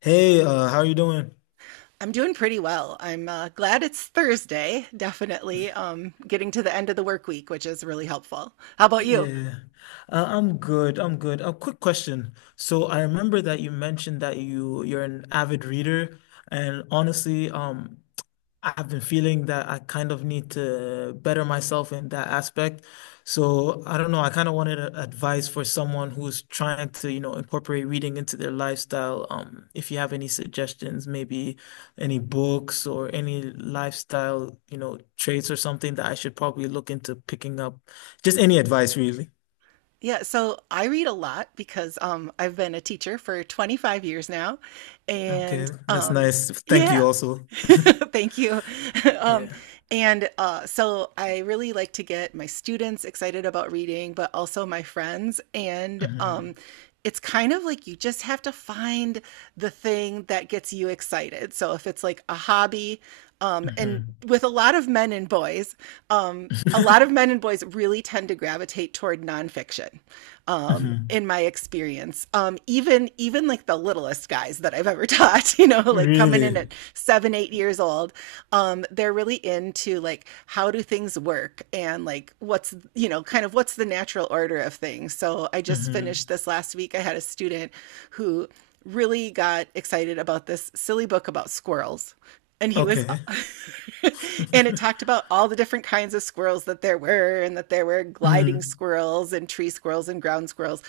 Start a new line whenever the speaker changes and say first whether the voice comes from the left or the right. left: Hey, how are you doing?
right: I'm doing pretty well. I'm glad it's Thursday, definitely. Getting to the end of the work week, which is really helpful. How
left: Yeah,
right: about
left: yeah,
right: you?
left: yeah. I'm good. I'm good. A quick question. So I remember that you mentioned that you're an avid reader, and honestly, I've been feeling that I kind of need to better myself in that aspect. So I don't know. I kind of advice for someone who's trying to incorporate reading into their lifestyle. If you have any suggestions, maybe any books or any lifestyle traits or something that I should probably look into picking up. Just any advice, really.
right: Yeah, so I read a lot because I've been a teacher for 25 years now. And
left: Okay, that's nice. Thank
right: yeah,
left: you also.
right: Thank you. Um,
left: Yeah.
right: and So I really like to get my students excited about reading, but also my friends. And
left: Hmm.
right: it's kind of like you just have to find the thing that gets you excited. So if it's like a hobby, and
left: Hmm.
right: with a lot of men and boys, a lot of men and boys really tend to gravitate toward nonfiction.
left: hmm.
right: In my experience. Even like the littlest guys that I've ever taught, you know, like coming in
left: Really?
right: at 7, 8 years old, they're really into like how do things work and like what's you know kind of what's the natural order of things. So I just finished
left: Hmm.
right: this last week. I had a student who really got excited about this silly book about squirrels. And he was,
left: Okay.
right: and it talked about all the different kinds of squirrels that there were, and that there were gliding
left: Mm.
right: squirrels and tree squirrels and ground squirrels.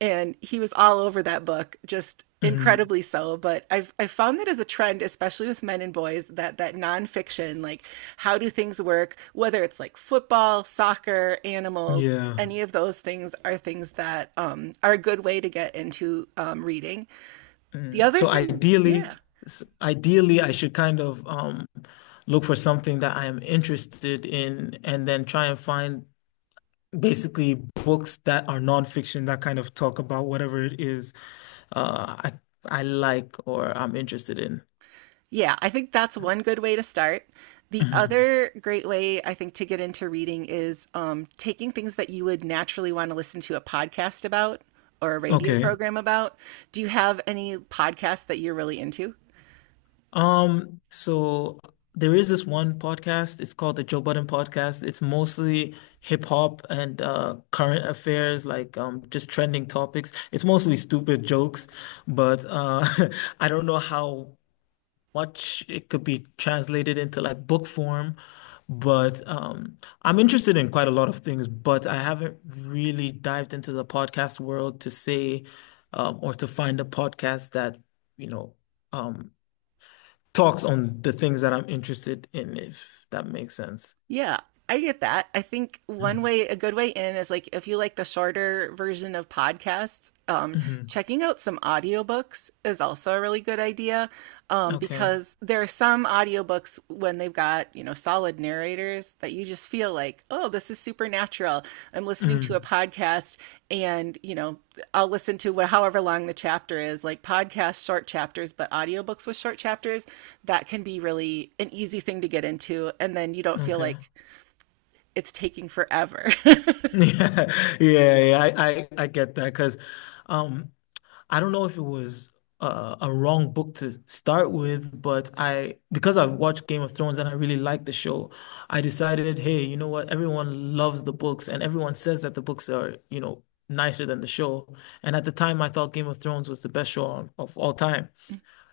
right: And he was all over that book, just
left: Mm,
right: incredibly so. But I've found that as a trend, especially with men and boys, that nonfiction, like how do things work, whether it's like football, soccer, animals,
left: yeah.
right: any of those things are things that are a good way to get into reading the
left: Mm.
right: other
left: So
right: thing,
left: ideally,
right: yeah.
left: ideally, I should kind of look for something that I am interested in, and then try and find basically books that are nonfiction that kind of talk about whatever it is uh, I like or I'm interested in.
right: Yeah, I think that's one good way to start. The
left: Hmm.
right: other great way I think to get into reading is taking things that you would naturally want to listen to a podcast about or a radio
left: Okay.
right: program about. Do you have any podcasts that you're really into?
left: So there is this one podcast. It's called the Joe Budden Podcast. It's mostly hip hop and current affairs, like just trending topics. It's mostly stupid jokes, but I don't know how much it could be translated into like book form. But I'm interested in quite a lot of things, but I haven't really dived into the podcast world to say or to find a podcast that, you know, um talks on the things that I'm interested in, if that makes sense.
right: Yeah, I get that. I think one way, a good way in is like if you like the shorter version of podcasts,
left: Mm-hmm.
right: checking out some audiobooks is also a really good idea
left: Okay.
right: because there are some audiobooks when they've got, you know, solid narrators that you just feel like, oh, this is supernatural. I'm listening to a
left: Mm.
right: podcast and, you know, I'll listen to however long the chapter is, like podcasts, short chapters, but audiobooks with short chapters, that can be really an easy thing to get into. And then you don't feel
left: Okay.
right: like, it's taking forever.
left: Yeah, yeah, yeah. I get that because um I don't know if it was a wrong book to start with, but I because I've watched Game of Thrones and I really like the show, I decided, hey, you know what? Everyone loves the books and everyone says that the books are, you know, nicer than the show. And at the time I thought Game of Thrones was the best show on, of all time.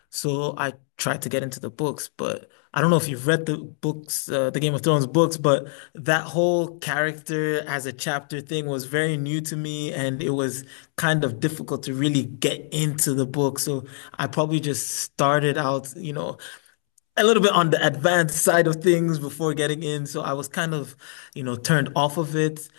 left: So I tried to get into the books, but I don't know if you've read the books, the Game of Thrones books, but that whole character as a chapter thing was very new to me, and it was kind of difficult to really get into the book. So I probably just started out, you know, a little bit on the advanced side of things before getting in. So I was kind of, you know, turned off of it.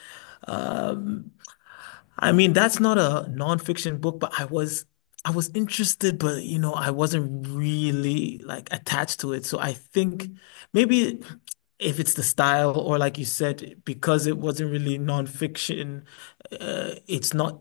left: I mean, that's not a nonfiction book, but I was interested, but you know, I wasn't really like attached to it. So I think maybe if it's the style or like you said, because it wasn't really nonfiction, it's not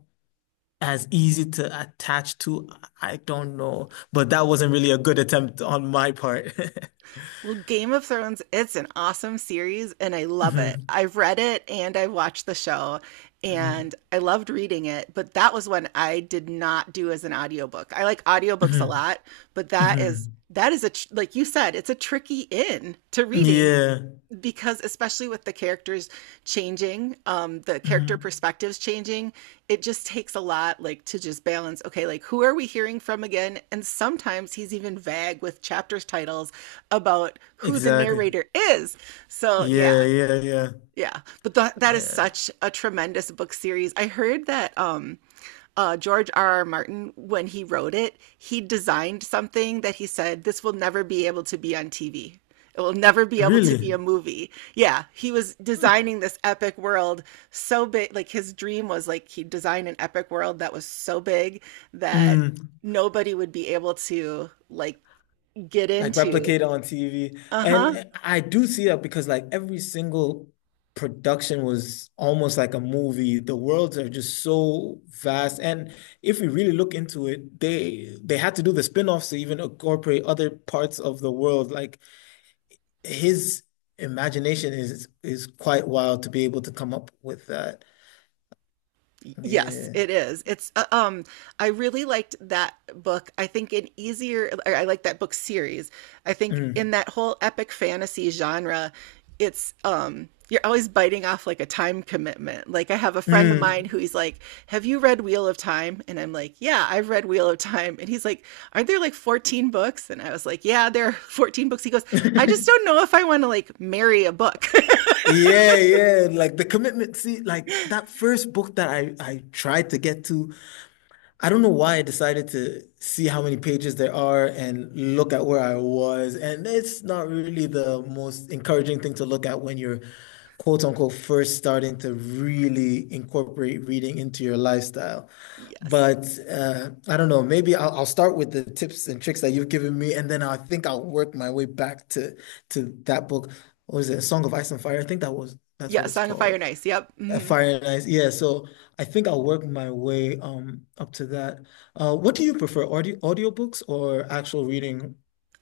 left: as easy to attach to. I don't know, but that wasn't really a good attempt on my part.
right: Well, Game of Thrones, it's an awesome series and I love it.
left: hmm.
right: I've read it and I've watched the show and
left: Hmm.
right: I loved reading it, but that was one I did not do as an audiobook. I like audiobooks a
left: Hmm.
right: lot, but that is
left: Hmm.
right: that is a like you said, it's a tricky in to reading
left: Yeah.
right: because especially with the characters changing, the character
left: Hmm.
right: perspectives changing, it just takes a lot, like to just balance, okay, like who are we hearing from again. And sometimes he's even vague with chapters titles about who the
left: Exactly.
right: narrator is, so
left: Yeah,
right: yeah
left: yeah, yeah.
right: yeah but that that is
left: Yeah.
right: such a tremendous book series. I heard that George R. R. Martin, when he wrote it, he designed something that he said, this will never be able to be on TV. It will never be able to be a
left: Really?
right: movie. Yeah, he was designing this epic world so big. Like his dream was like he designed an epic world that was so big that
left: Mm,
right: nobody would be able to like get
left: like
right: into.
left: replicate on TV.
right: Uh-huh.
left: And I do see that because like every single production was almost like a movie. The worlds are just so vast. And if we really look into it, they had to do the spin-offs to even incorporate other parts of the world. Like his imagination is quite wild to be able to come up with that.
right: Yes,
left: Yeah.
right: it is. It's I really liked that book. I think an easier or I like that book series. I think in
left: Mm,
right: that whole epic fantasy genre, it's you're always biting off like a time commitment. Like I have a friend of mine
left: mm.
right: who he's like, "Have you read Wheel of Time?" And I'm like, "Yeah, I've read Wheel of Time." And he's like, "Aren't there like 14 books?" And I was like, "Yeah, there are 14 books." He goes, "I just don't know if I want to like marry a book."
left: Yeah, yeah, like the commitment. See, like that first book that I tried to get to, I don't know why I decided to see how many pages there are and look at where I was. And it's not really the most encouraging thing to look at when you're, quote unquote, first starting to really incorporate reading into your lifestyle.
right: Yes.
left: But I don't know, maybe I'll start with the tips and tricks that you've given me, and then I think I'll work my way back to that book. What was it? A Song of Ice and Fire? I think that's
right: Yeah,
left: what it's
right: Song of Fire
left: called.
right: and Ice. Yep. Mhm.
left: Yeah. So I think I'll work my way up to that. What do you prefer, audiobooks or actual reading?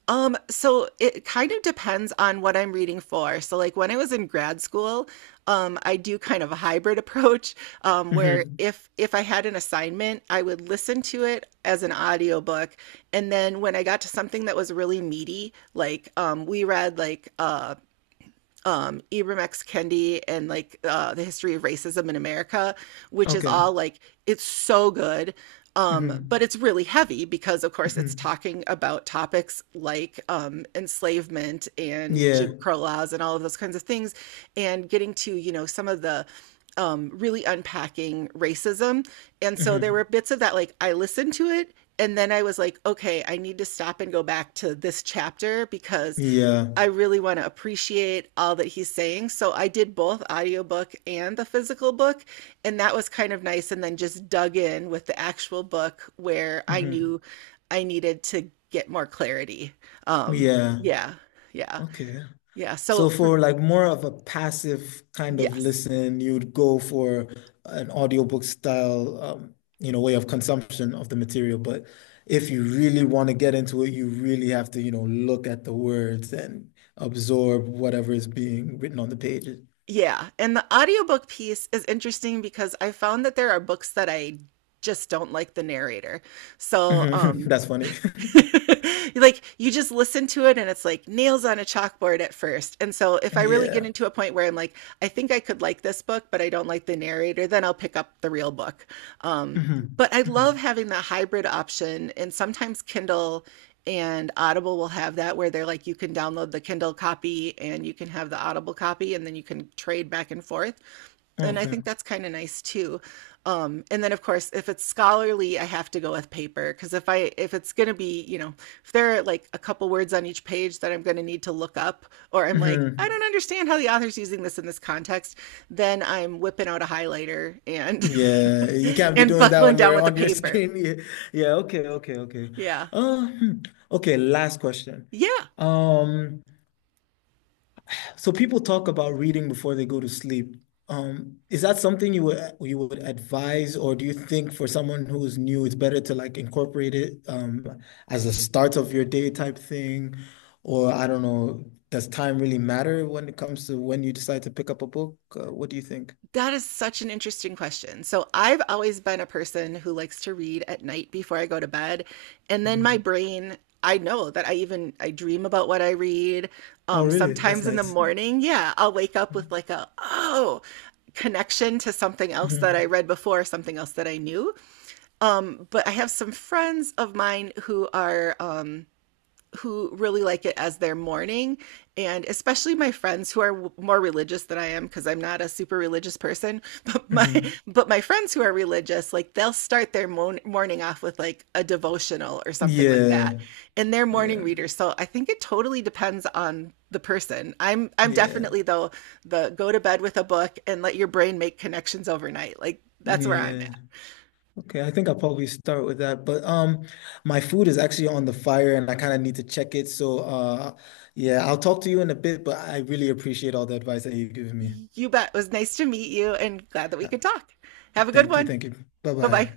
right: So it kind of depends on what I'm reading for. So, like when I was in grad school, I do kind of a hybrid approach, where
left: Hmm.
right: if I had an assignment, I would listen to it as an audiobook, and then when I got to something that was really meaty, like we read like Ibram X. Kendi and like the history of racism in America, which is
left: Okay.
right: all like it's so good,
left: Hmm.
right: but it's really heavy because of course it's
left: Hmm.
right: talking about topics like enslavement and
left: Yeah.
right: Jim Crow laws and all of those kinds of things, and getting to you know some of the really unpacking racism. And so there
left: Hmm.
right: were bits of that, like I listened to it and then I was like, okay, I need to stop and go back to this chapter because
left: Yeah.
right: I really want to appreciate all that he's saying. So I did both audiobook and the physical book, and that was kind of nice and then just dug in with the actual book where I knew
left: Hmm.
right: I needed to get more clarity. Um
left: Yeah.
right: yeah. Yeah.
left: Okay.
right: Yeah. So
left: So
right: for
left: for like more of a passive kind of
right: yes.
left: listen, you'd go for an audiobook style, you know, way of consumption of the material. But if you really want to get into it, you really have to, you know, look at the words and absorb whatever is being written on the pages.
right: Yeah. And the audiobook piece is interesting because I found that there are books that I just don't like the narrator. So
left: Mhm. That's funny.
right: like you just listen to it and it's like nails on a chalkboard at first. And so if I really get
left: Yeah.
right: into a point where I'm like, I think I could like this book, but I don't like the narrator, then I'll pick up the real book. Um,
left: Hmm.
right: but I
left: Hmm.
right: love having that hybrid option. And sometimes Kindle and Audible will have that where they're like, you can download the Kindle copy and you can have the Audible copy, and then you can trade back and forth and I
left: Okay.
right: think that's kind of nice too. And then of course, if it's scholarly, I have to go with paper because if it's gonna be, you know, if there are like a couple words on each page that I'm gonna need to look up, or I'm like, I
left: Hmm.
right: don't understand how the author's using this in this context, then I'm whipping out a highlighter and
left: Yeah, you can't be
right: and
left: doing that
right: buckling
left: on
right: down
left: your
right: with the paper.
left: screen. Yeah, yeah, okay, okay, okay.
right: Yeah.
left: Uh, hmm. Okay, last question.
right: Yeah,
left: Um, so people talk about reading before they go to sleep. Is that something you would advise, or do you think for someone who is new, it's better to like incorporate it as a start of your day type thing? Or I don't know, does time really matter when it comes to when you decide to pick up a book? What do you think?
right: that is such an interesting question. So, I've always been a person who likes to read at night before I go to bed. And then my
left: Mhm.
right: brain, I know that I dream about what I read.
left: Oh, really? That's
right: Sometimes in the
left: nice.
right: morning, yeah, I'll wake up with
left: Mm.
right: like a oh connection to something else that I
left: Mhm.
right: read before, something else that I knew. But I have some friends of mine who are who really like it as their morning, and especially my friends who are more religious than I am, because I'm not a super religious person
left: Mhm.
right: but my friends who are religious, like they'll start their morning off with like a devotional or something like that,
left: Yeah.
right: and they're morning
left: Yeah.
right: readers. So I think it totally depends on the person. I'm
left: Yeah.
right: definitely though the go to bed with a book and let your brain make connections overnight, like that's where I'm at.
left: Yeah. Okay, I think I'll probably start with that. But my food is actually on the fire and I kind of need to check it. So yeah, I'll talk to you in a bit, but I really appreciate all the advice that you've given me.
right: You bet, it was nice to meet you and glad that we
left: Uh,
right: could talk. Have a good
left: Thank you,
right: one.
left: thank you.
right: Bye bye.
left: Bye-bye.